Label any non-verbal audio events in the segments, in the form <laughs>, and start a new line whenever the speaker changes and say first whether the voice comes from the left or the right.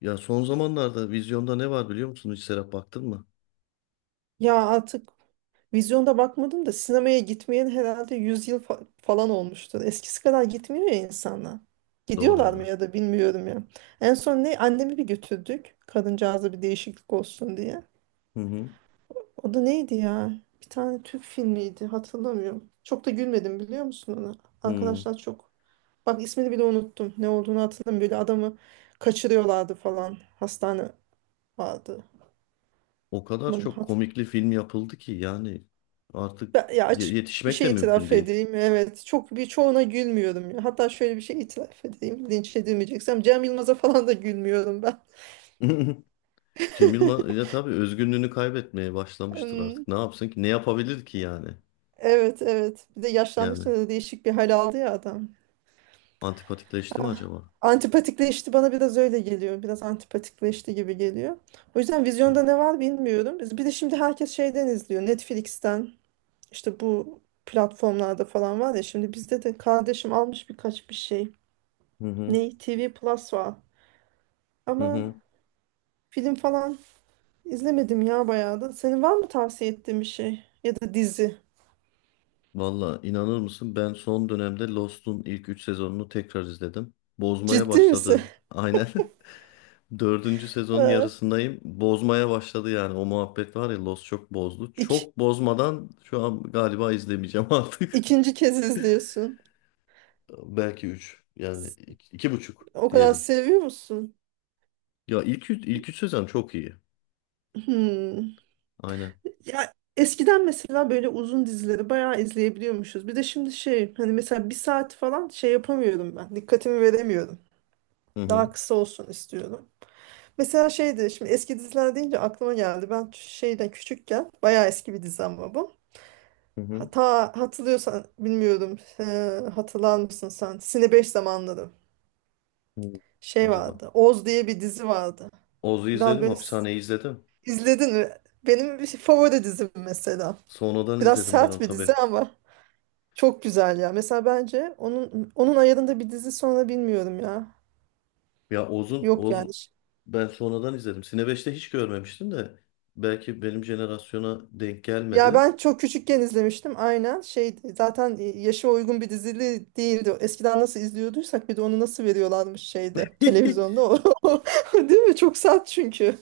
left: Ya son zamanlarda vizyonda ne var biliyor musun? Hiç Serap baktın mı?
right: Ya artık vizyonda bakmadım da sinemaya gitmeyen herhalde 100 yıl falan olmuştur. Eskisi kadar gitmiyor ya insanlar.
left: Doğru
right: Gidiyorlar mı
left: ya.
right: ya da bilmiyorum ya. En son ne annemi bir götürdük. Kadıncağıza bir değişiklik olsun diye.
left: Hı hı.
right: O da neydi ya? Bir tane Türk filmiydi hatırlamıyorum. Çok da gülmedim biliyor musun ona?
left: Hı.
right: Arkadaşlar çok. Bak ismini bile unuttum. Ne olduğunu hatırlamıyorum. Böyle adamı kaçırıyorlardı falan. Hastane vardı.
left: O kadar
right: Aman,
left: çok komikli film yapıldı ki yani artık
right: Ya açık bir
left: yetişmek de
right: şey
left: mümkün
right: itiraf
left: değil.
right: edeyim. Evet. Çok birçoğuna gülmüyorum ya. Hatta şöyle bir şey itiraf edeyim. Linç edilmeyeceksem Cem Yılmaz'a falan da gülmüyorum ben.
left: <laughs> Cem Yılmaz
right: <laughs>
left: ya tabii özgünlüğünü kaybetmeye başlamıştır
right: Hmm,
left: artık. Ne yapsın ki? Ne yapabilir ki yani?
right: evet evet. Bir de
left: Yani
right: yaşlandıkça da değişik bir hal aldı ya adam.
left: antipatikleşti mi
right: Ah,
left: acaba?
right: antipatikleşti bana biraz öyle geliyor. Biraz antipatikleşti gibi geliyor. O yüzden
left: Hı
right: vizyonda ne var bilmiyorum. Bir de şimdi herkes şeyden izliyor. Netflix'ten işte bu platformlarda falan var ya. Şimdi bizde de kardeşim almış birkaç bir şey.
left: hı.
right: Ne? TV Plus var.
left: Hı
right: Ama
left: hı.
right: film falan izlemedim ya bayağı da. Senin var mı tavsiye ettiğin bir şey? Ya da dizi?
left: Valla inanır mısın? Ben son dönemde Lost'un ilk 3 sezonunu tekrar izledim. Bozmaya
right: Ciddi misin?
left: başladı.
right: <laughs>
left: Aynen. <laughs> Dördüncü sezonun
right: Ha,
left: yarısındayım. Bozmaya başladı yani. O muhabbet var ya, Lost çok bozdu.
right: İk,
left: Çok bozmadan şu an galiba izlemeyeceğim <laughs> artık.
right: ikinci kez izliyorsun.
left: Belki üç. Yani iki, iki buçuk
right: O kadar
left: diyelim.
right: seviyor musun?
left: Ya ilk üç sezon çok iyi.
right: Hmm.
left: Aynen.
right: Ya eskiden mesela böyle uzun dizileri bayağı izleyebiliyormuşuz. Bir de şimdi şey hani mesela bir saat falan şey yapamıyorum ben. Dikkatimi veremiyorum.
left: Hı hı.
right: Daha kısa olsun istiyorum. Mesela şeydi şimdi eski diziler deyince aklıma geldi. Ben şeyden küçükken bayağı eski bir dizi ama bu.
left: Hı hı.
right: Hata hatırlıyorsan bilmiyorum. Hatırlar mısın sen? Sine 5 zamanları.
left: Hı.
right: Şey
left: Acaba.
right: vardı. Oz diye bir dizi vardı.
left: Oz'u
right: Biraz
left: izledim.
right: böyle
left: Hapishaneyi izledim.
right: izledin mi? Benim favori dizim mesela.
left: Sonradan
right: Biraz
left: izledim ben
right: sert
left: onu
right: bir dizi
left: tabii.
right: ama çok güzel ya. Mesela bence onun ayarında bir dizi sonra bilmiyorum ya.
left: Ya Oz'un
right: Yok
left: Oz
right: yani.
left: ben sonradan izledim. Sine 5'te hiç görmemiştim de belki benim jenerasyona denk
right: Ya
left: gelmedi.
right: ben çok küçükken izlemiştim aynen şeydi zaten yaşa uygun bir dizili değildi. Eskiden nasıl izliyorduysak bir de onu nasıl veriyorlarmış şeyde
left: <laughs>
right: televizyonda <laughs> o. Değil mi? Çok sert çünkü.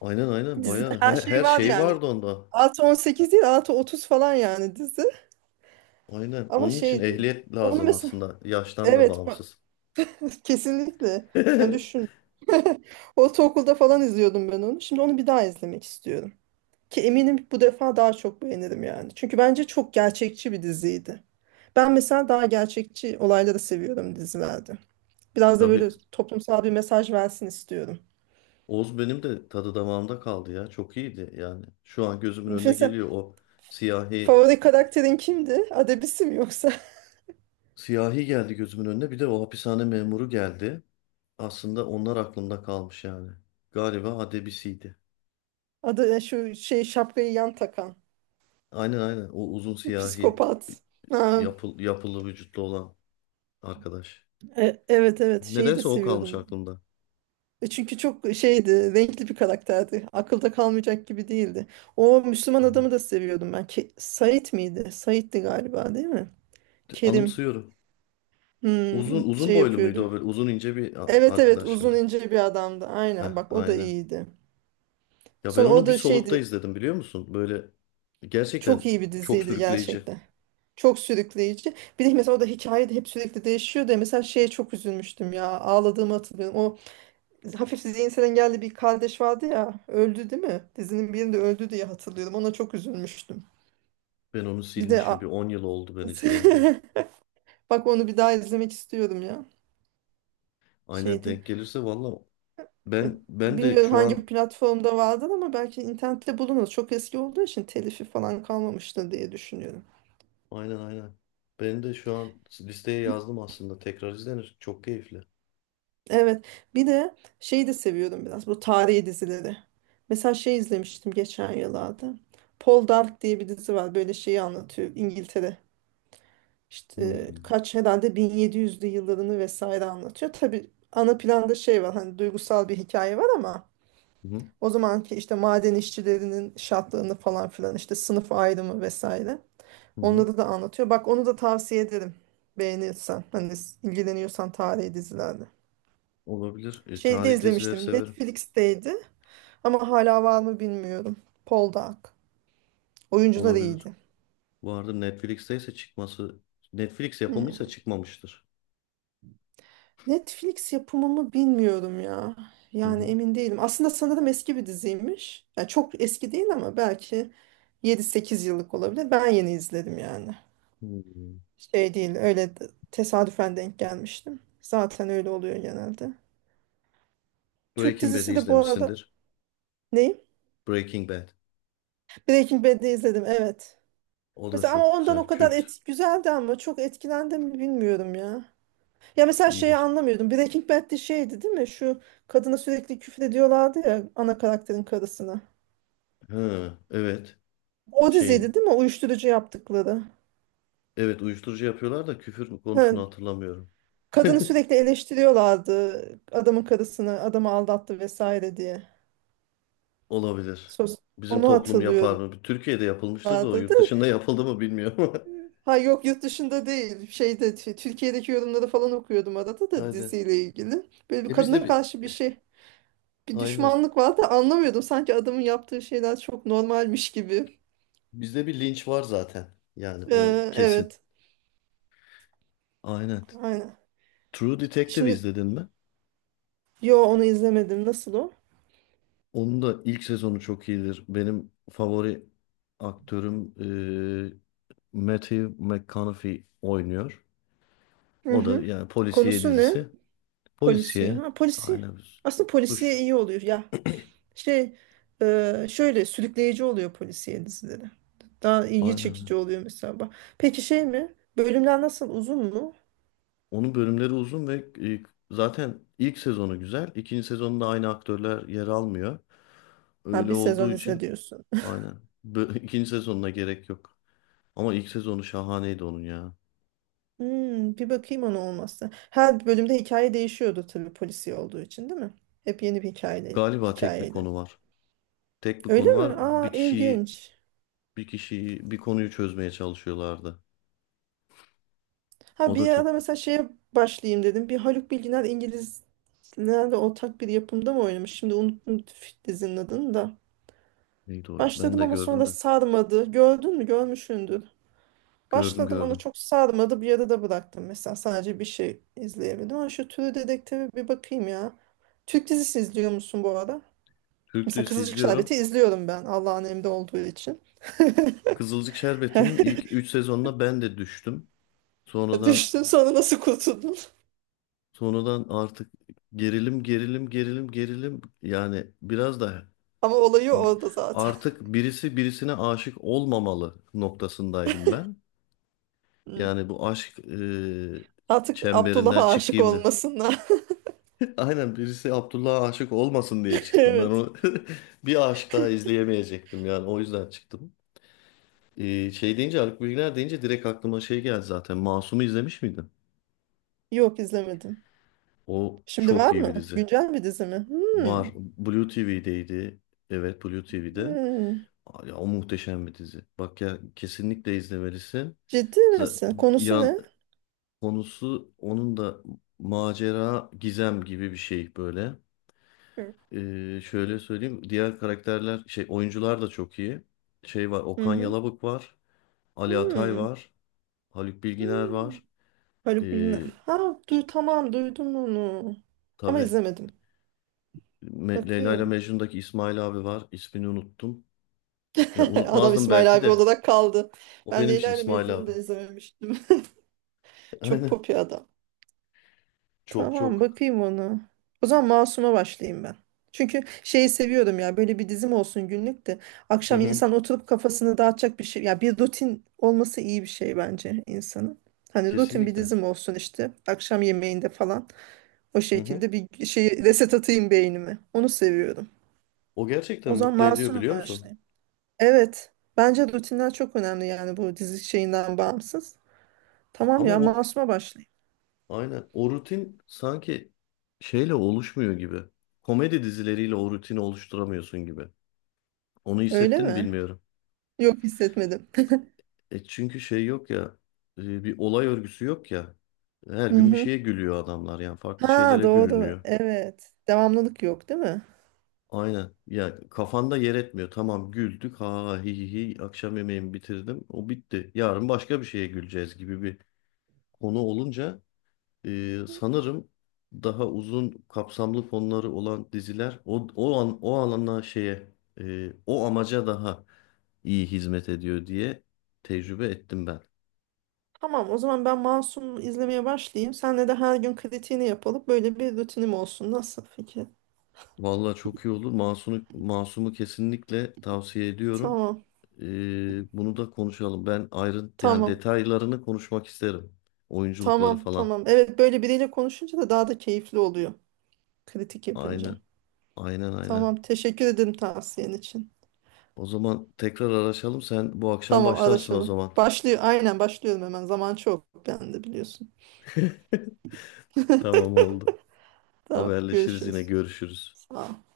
left: Aynen aynen,
right: Dizide
left: bayağı
right: her şey
left: her,
right: var
left: şey
right: yani.
left: vardı onda.
right: Artı 18 değil artı 30 falan yani dizi.
left: Aynen.
right: Ama
left: Onun için
right: şeydi.
left: ehliyet
right: Onu
left: lazım
right: mesela
left: aslında. Yaştan da
right: evet bak,
left: bağımsız.
right: <laughs> kesinlikle. Yani düşün.
left: <laughs>
right: <laughs> Ortaokulda falan izliyordum ben onu. Şimdi onu bir daha izlemek istiyorum. Ki eminim bu defa daha çok beğenirim yani. Çünkü bence çok gerçekçi bir diziydi. Ben mesela daha gerçekçi olayları seviyorum dizilerde. Biraz da böyle
left: Tabii,
right: toplumsal bir mesaj versin istiyorum.
left: Oz benim de tadı damağımda kaldı ya. Çok iyiydi yani. Şu an gözümün önüne
right: Mesela
left: geliyor o siyahi,
right: favori karakterin kimdi? Adebisi mi yoksa? <laughs>
left: siyahi geldi gözümün önüne. Bir de o hapishane memuru geldi. Aslında onlar aklımda kalmış yani. Galiba Adebisi'ydi.
right: Adı şu şey şapkayı yan takan.
left: Aynen aynen. O uzun siyahi
right: Psikopat. Ha,
left: yapılı vücutlu olan arkadaş.
right: evet evet şeyi de
left: Nedense o kalmış
right: seviyordum.
left: aklımda.
right: Çünkü çok şeydi, renkli bir karakterdi. Akılda kalmayacak gibi değildi. O Müslüman
left: Evet.
right: adamı da seviyordum ben. Said miydi? Said'di galiba değil mi? Kerim.
left: Anımsıyorum. Uzun uzun
right: Şey
left: boylu muydu
right: yapıyordu.
left: o, böyle uzun ince bir
right: Evet evet
left: arkadaş
right: uzun
left: mıydı?
right: ince bir adamdı.
left: Heh,
right: Aynen bak o da
left: aynen.
right: iyiydi.
left: Ya ben
right: Sonra o
left: onu bir
right: da
left: solukta
right: şeydi
left: izledim, biliyor musun? Böyle
right: çok
left: gerçekten
right: iyi bir
left: çok
right: diziydi
left: sürükleyici.
right: gerçekten. Çok sürükleyici. Bir de mesela o da hikaye de hep sürekli değişiyor da mesela şeye çok üzülmüştüm ya. Ağladığımı hatırlıyorum. O hafif zihinsel engelli bir kardeş vardı ya. Öldü değil mi? Dizinin birinde öldü diye hatırlıyorum. Ona çok üzülmüştüm.
left: Ben onu
right: Bir de
left: silmişim. Bir 10 yıl oldu ben izleyeli de.
right: <laughs> bak onu bir daha izlemek istiyorum ya.
left: Aynen,
right: Şeydi.
left: denk gelirse valla ben de
right: Bilmiyorum
left: şu an
right: hangi platformda vardır ama belki internette bulunur. Çok eski olduğu için telifi falan kalmamıştır diye düşünüyorum.
left: aynen aynen. Ben de şu an listeye yazdım aslında. Tekrar izlenir. Çok keyifli.
right: Evet. Bir de şeyi de seviyorum biraz bu tarihi dizileri. Mesela şey izlemiştim geçen yıllarda. Paul Dark diye bir dizi var. Böyle şeyi anlatıyor İngiltere. İşte
left: Hmm.
right: kaç herhalde 1700'lü yıllarını vesaire anlatıyor. Tabii ana planda şey var hani duygusal bir hikaye var ama
left: Hı hı.
right: o zamanki işte maden işçilerinin şartlarını falan filan işte sınıf ayrımı vesaire.
left: Hı hı.
right: Onları da anlatıyor. Bak onu da tavsiye ederim. Beğenirsen. Hani ilgileniyorsan tarihi dizilerle.
left: Olabilir.
right: Şeyde
left: Tarihi dizileri
right: izlemiştim.
left: severim.
right: Netflix'teydi. Ama hala var mı bilmiyorum. Poldark. Oyuncular
left: Olabilir.
right: iyiydi.
left: Vardır, Netflix'teyse çıkması Netflix
right: Hmm.
left: yapımıysa çıkmamıştır.
right: Netflix yapımı mı bilmiyorum ya.
left: Hı
right: Yani
left: hı.
right: emin değilim. Aslında sanırım eski bir diziymiş. Yani çok eski değil ama belki 7-8 yıllık olabilir. Ben yeni izledim yani.
left: Hmm.
right: Şey değil öyle tesadüfen denk gelmiştim. Zaten öyle oluyor genelde. Türk
left: Breaking Bad'i
right: dizisi de bu arada...
left: izlemişsindir.
right: Neyi?
left: Breaking Bad.
right: Breaking Bad'i izledim evet.
left: O da
right: Mesela ama
left: çok
right: ondan o
left: güzel.
right: kadar
left: Kült.
right: güzeldi ama çok etkilendim mi bilmiyorum ya. Ya mesela şeyi
left: İyidir.
right: anlamıyordum. Breaking Bad'de şeydi değil mi? Şu kadına sürekli küfür ediyorlardı ya ana karakterin karısına.
left: Ha, evet.
right: O diziydi
left: Şeyin.
right: değil mi? Uyuşturucu yaptıkları.
left: Evet, uyuşturucu yapıyorlar da küfür mü konusunu
right: Ha,
left: hatırlamıyorum.
right: kadını
left: <laughs>
right: sürekli eleştiriyorlardı. Adamın karısını, adamı aldattı vesaire diye.
left: Olabilir.
right: Sos
left: Bizim
right: onu
left: toplum yapar
right: hatırlıyorlardı
left: mı? Türkiye'de yapılmıştır da o
right: da.
left: yurt dışında yapıldı mı bilmiyorum ama.
right: Ha yok yurt dışında değil. Şeyde Türkiye'deki yorumları falan okuyordum arada
left: <laughs>
right: da
left: Aynen.
right: diziyle ilgili. Böyle bir
left: E bizde
right: kadına
left: bir
right: karşı bir şey bir
left: aynen.
right: düşmanlık var da anlamıyordum. Sanki adamın yaptığı şeyler çok normalmiş gibi.
left: Bizde bir linç var zaten. Yani o
right: Ee,
left: kesin.
right: evet.
left: Aynen.
right: Aynen.
left: True Detective
right: Şimdi
left: izledin mi?
right: yo onu izlemedim. Nasıl o?
left: Onun da ilk sezonu çok iyidir. Benim favori aktörüm eee Matthew McConaughey oynuyor.
right: Hı
left: O da
right: hı.
left: yani polisiye
right: Konusu ne?
left: dizisi.
right: Polisi.
left: Polisiye
right: Ha polisi.
left: aynen,
right: Aslında
left: suç.
right: polisiye iyi oluyor. Ya şey şöyle sürükleyici oluyor polisiye dizileri. Daha ilgi
left: Aynen.
right: çekici oluyor mesela. Bak. Peki şey mi? Bölümler nasıl? Uzun mu?
left: Onun bölümleri uzun ve e, zaten ilk sezonu güzel. İkinci sezonda aynı aktörler yer almıyor.
right: Ha
left: Öyle
right: bir sezon
left: olduğu
right: izle
left: için
right: diyorsun.
left: aynen. <laughs> İkinci sezonuna gerek yok. Ama ilk sezonu şahaneydi onun ya.
right: Hmm, bir bakayım ona olmazsa. Her bölümde hikaye değişiyordu tabii polisi olduğu için değil mi? Hep yeni bir
left: Galiba tek bir
right: hikayeydi.
left: konu var. Tek bir
right: Öyle
left: konu
right: mi?
left: var.
right: Aa
left: Bir kişiyi,
right: ilginç.
left: bir kişiyi, bir konuyu çözmeye çalışıyorlardı.
right: Ha
left: O da
right: bir ara
left: çok,
right: mesela şeye başlayayım dedim. Bir Haluk Bilginer İngilizlerle ortak bir yapımda mı oynamış? Şimdi unuttum dizinin adını da.
left: neydi o? Ben
right: Başladım
left: de
right: ama
left: gördüm
right: sonra
left: de.
right: sarmadı. Gördün mü? Görmüşsündür.
left: Gördüm
right: Başladım ama
left: gördüm.
right: çok sarmadı. Bir yarıda bıraktım mesela. Sadece bir şey izleyebildim. Ama şu türü dedektife bir bakayım ya. Türk dizisi izliyor musun bu arada?
left: Türk
right: Mesela
left: dizisi
right: Kızılcık
left: izliyorum.
right: Şerbeti izliyorum ben Allah'ın emri olduğu için. <laughs>
left: Kızılcık Şerbeti'nin ilk 3 sezonuna ben de düştüm. Sonradan
right: Düştün sonra nasıl kurtuldun?
left: sonradan artık gerilim gerilim gerilim gerilim, yani biraz da
right: Ama olayı orada zaten.
left: artık birisi birisine aşık olmamalı noktasındaydım ben.
right: Hı.
left: Yani bu aşk
right: Artık
left: çemberinden
right: Abdullah'a aşık
left: çıkayım da
right: olmasınlar. <laughs>
left: aynen birisi Abdullah'a aşık olmasın diye çıktım. Ben
right: Evet.
left: onu <laughs> bir aşık daha izleyemeyecektim yani, o yüzden çıktım. Şey deyince, Haluk Bilginer deyince direkt aklıma şey geldi zaten. Masum'u izlemiş miydin?
right: Yok izlemedim.
left: O
right: Şimdi
left: çok
right: var
left: iyi bir
right: mı?
left: dizi.
right: Güncel bir dizi mi? Hmm.
left: Var. Blue TV'deydi. Evet, Blue TV'de.
right: Hmm.
left: Aa, ya, o muhteşem bir dizi. Bak ya, kesinlikle izlemelisin.
right: Ciddi
left: Z-
right: misin? Konusu
left: Yan
right: ne?
left: konusu onun da macera, gizem gibi bir şey böyle.
right: Hı
left: Şöyle söyleyeyim. Diğer karakterler, şey, oyuncular da çok iyi. Şey var, Okan
right: hı.
left: Yalabık var. Ali Atay
right: Hmm.
left: var. Haluk Bilginer
right: Hmm.
left: var.
right: Haluk Bilginer.
left: Ee,
right: Ha,
left: ş-
right: tamam duydum onu. Ama
left: tabii
right: izlemedim.
left: Leyla ile
right: Bakayım.
left: Mecnun'daki İsmail abi var. İsmini unuttum. Ya
right: <laughs> Adam
left: unutmazdım
right: İsmail
left: belki
right: abi
left: de.
right: olarak kaldı.
left: O
right: Ben
left: benim için
right: Leyla ile
left: İsmail
right: Mecnun'u
left: abi.
right: da izlememiştim.
left: <laughs>
right: <laughs> Çok
left: Aynen.
right: pop bir adam.
left: Çok
right: Tamam
left: çok.
right: bakayım onu. O zaman Masum'a başlayayım ben. Çünkü şeyi seviyorum ya böyle bir dizim olsun günlük de
left: Hı
right: akşam
left: hı.
right: insan oturup kafasını dağıtacak bir şey ya bir rutin olması iyi bir şey bence insanın. Hani rutin bir
left: Kesinlikle.
right: dizim olsun işte akşam yemeğinde falan o
left: Hı hı.
right: şekilde bir şey reset atayım beynime onu seviyorum.
left: O
right: O
left: gerçekten
right: zaman
left: mutlu ediyor,
right: Masum'a
left: biliyor musun?
right: başlayayım. Evet. Bence rutinler çok önemli yani bu dizi şeyinden bağımsız. Tamam
left: Ama
right: ya
left: o
right: Masum'a başlayayım.
left: aynen, o rutin sanki şeyle oluşmuyor gibi. Komedi dizileriyle o rutini oluşturamıyorsun gibi. Onu
right: Öyle
left: hissettin mi
right: mi?
left: bilmiyorum.
right: Yok hissetmedim. <laughs>
left: E çünkü şey yok ya, bir olay örgüsü yok ya. Her
right: Hı
left: gün bir
right: hı.
left: şeye gülüyor adamlar, yani farklı
right: Ha
left: şeylere
right: doğru.
left: gülünüyor.
right: Evet. Devamlılık yok değil mi?
left: Aynen. Ya kafanda yer etmiyor. Tamam, güldük. Ha hi hi hi. Akşam yemeğimi bitirdim. O bitti. Yarın başka bir şeye güleceğiz gibi bir konu olunca sanırım daha uzun kapsamlı konuları olan diziler o o an o alana şeye o amaca daha iyi hizmet ediyor diye tecrübe ettim ben.
right: Tamam o zaman ben Masum izlemeye başlayayım. Senle de her gün kritiğini yapalım. Böyle bir rutinim olsun. Nasıl fikir?
left: Vallahi çok iyi olur. Masum'u kesinlikle tavsiye ediyorum.
right: Tamam.
left: Bunu da konuşalım. Ben ayrı yani
right: Tamam.
left: detaylarını konuşmak isterim. Oyunculukları
right: Tamam.
left: falan.
right: Tamam. Evet böyle biriyle konuşunca da daha da keyifli oluyor. Kritik yapınca.
left: Aynen. Aynen aynen.
right: Tamam. Teşekkür ederim tavsiyen için.
left: O zaman tekrar araşalım. Sen bu akşam
right: Tamam
left: başlarsın o
right: araşalım.
left: zaman.
right: Başlıyor. Aynen başlıyorum hemen. Zaman çok bende biliyorsun.
left: <laughs> Tamam, oldu.
right: Tamam
left: Haberleşiriz, yine
right: görüşürüz.
left: görüşürüz.
right: Sağ ol.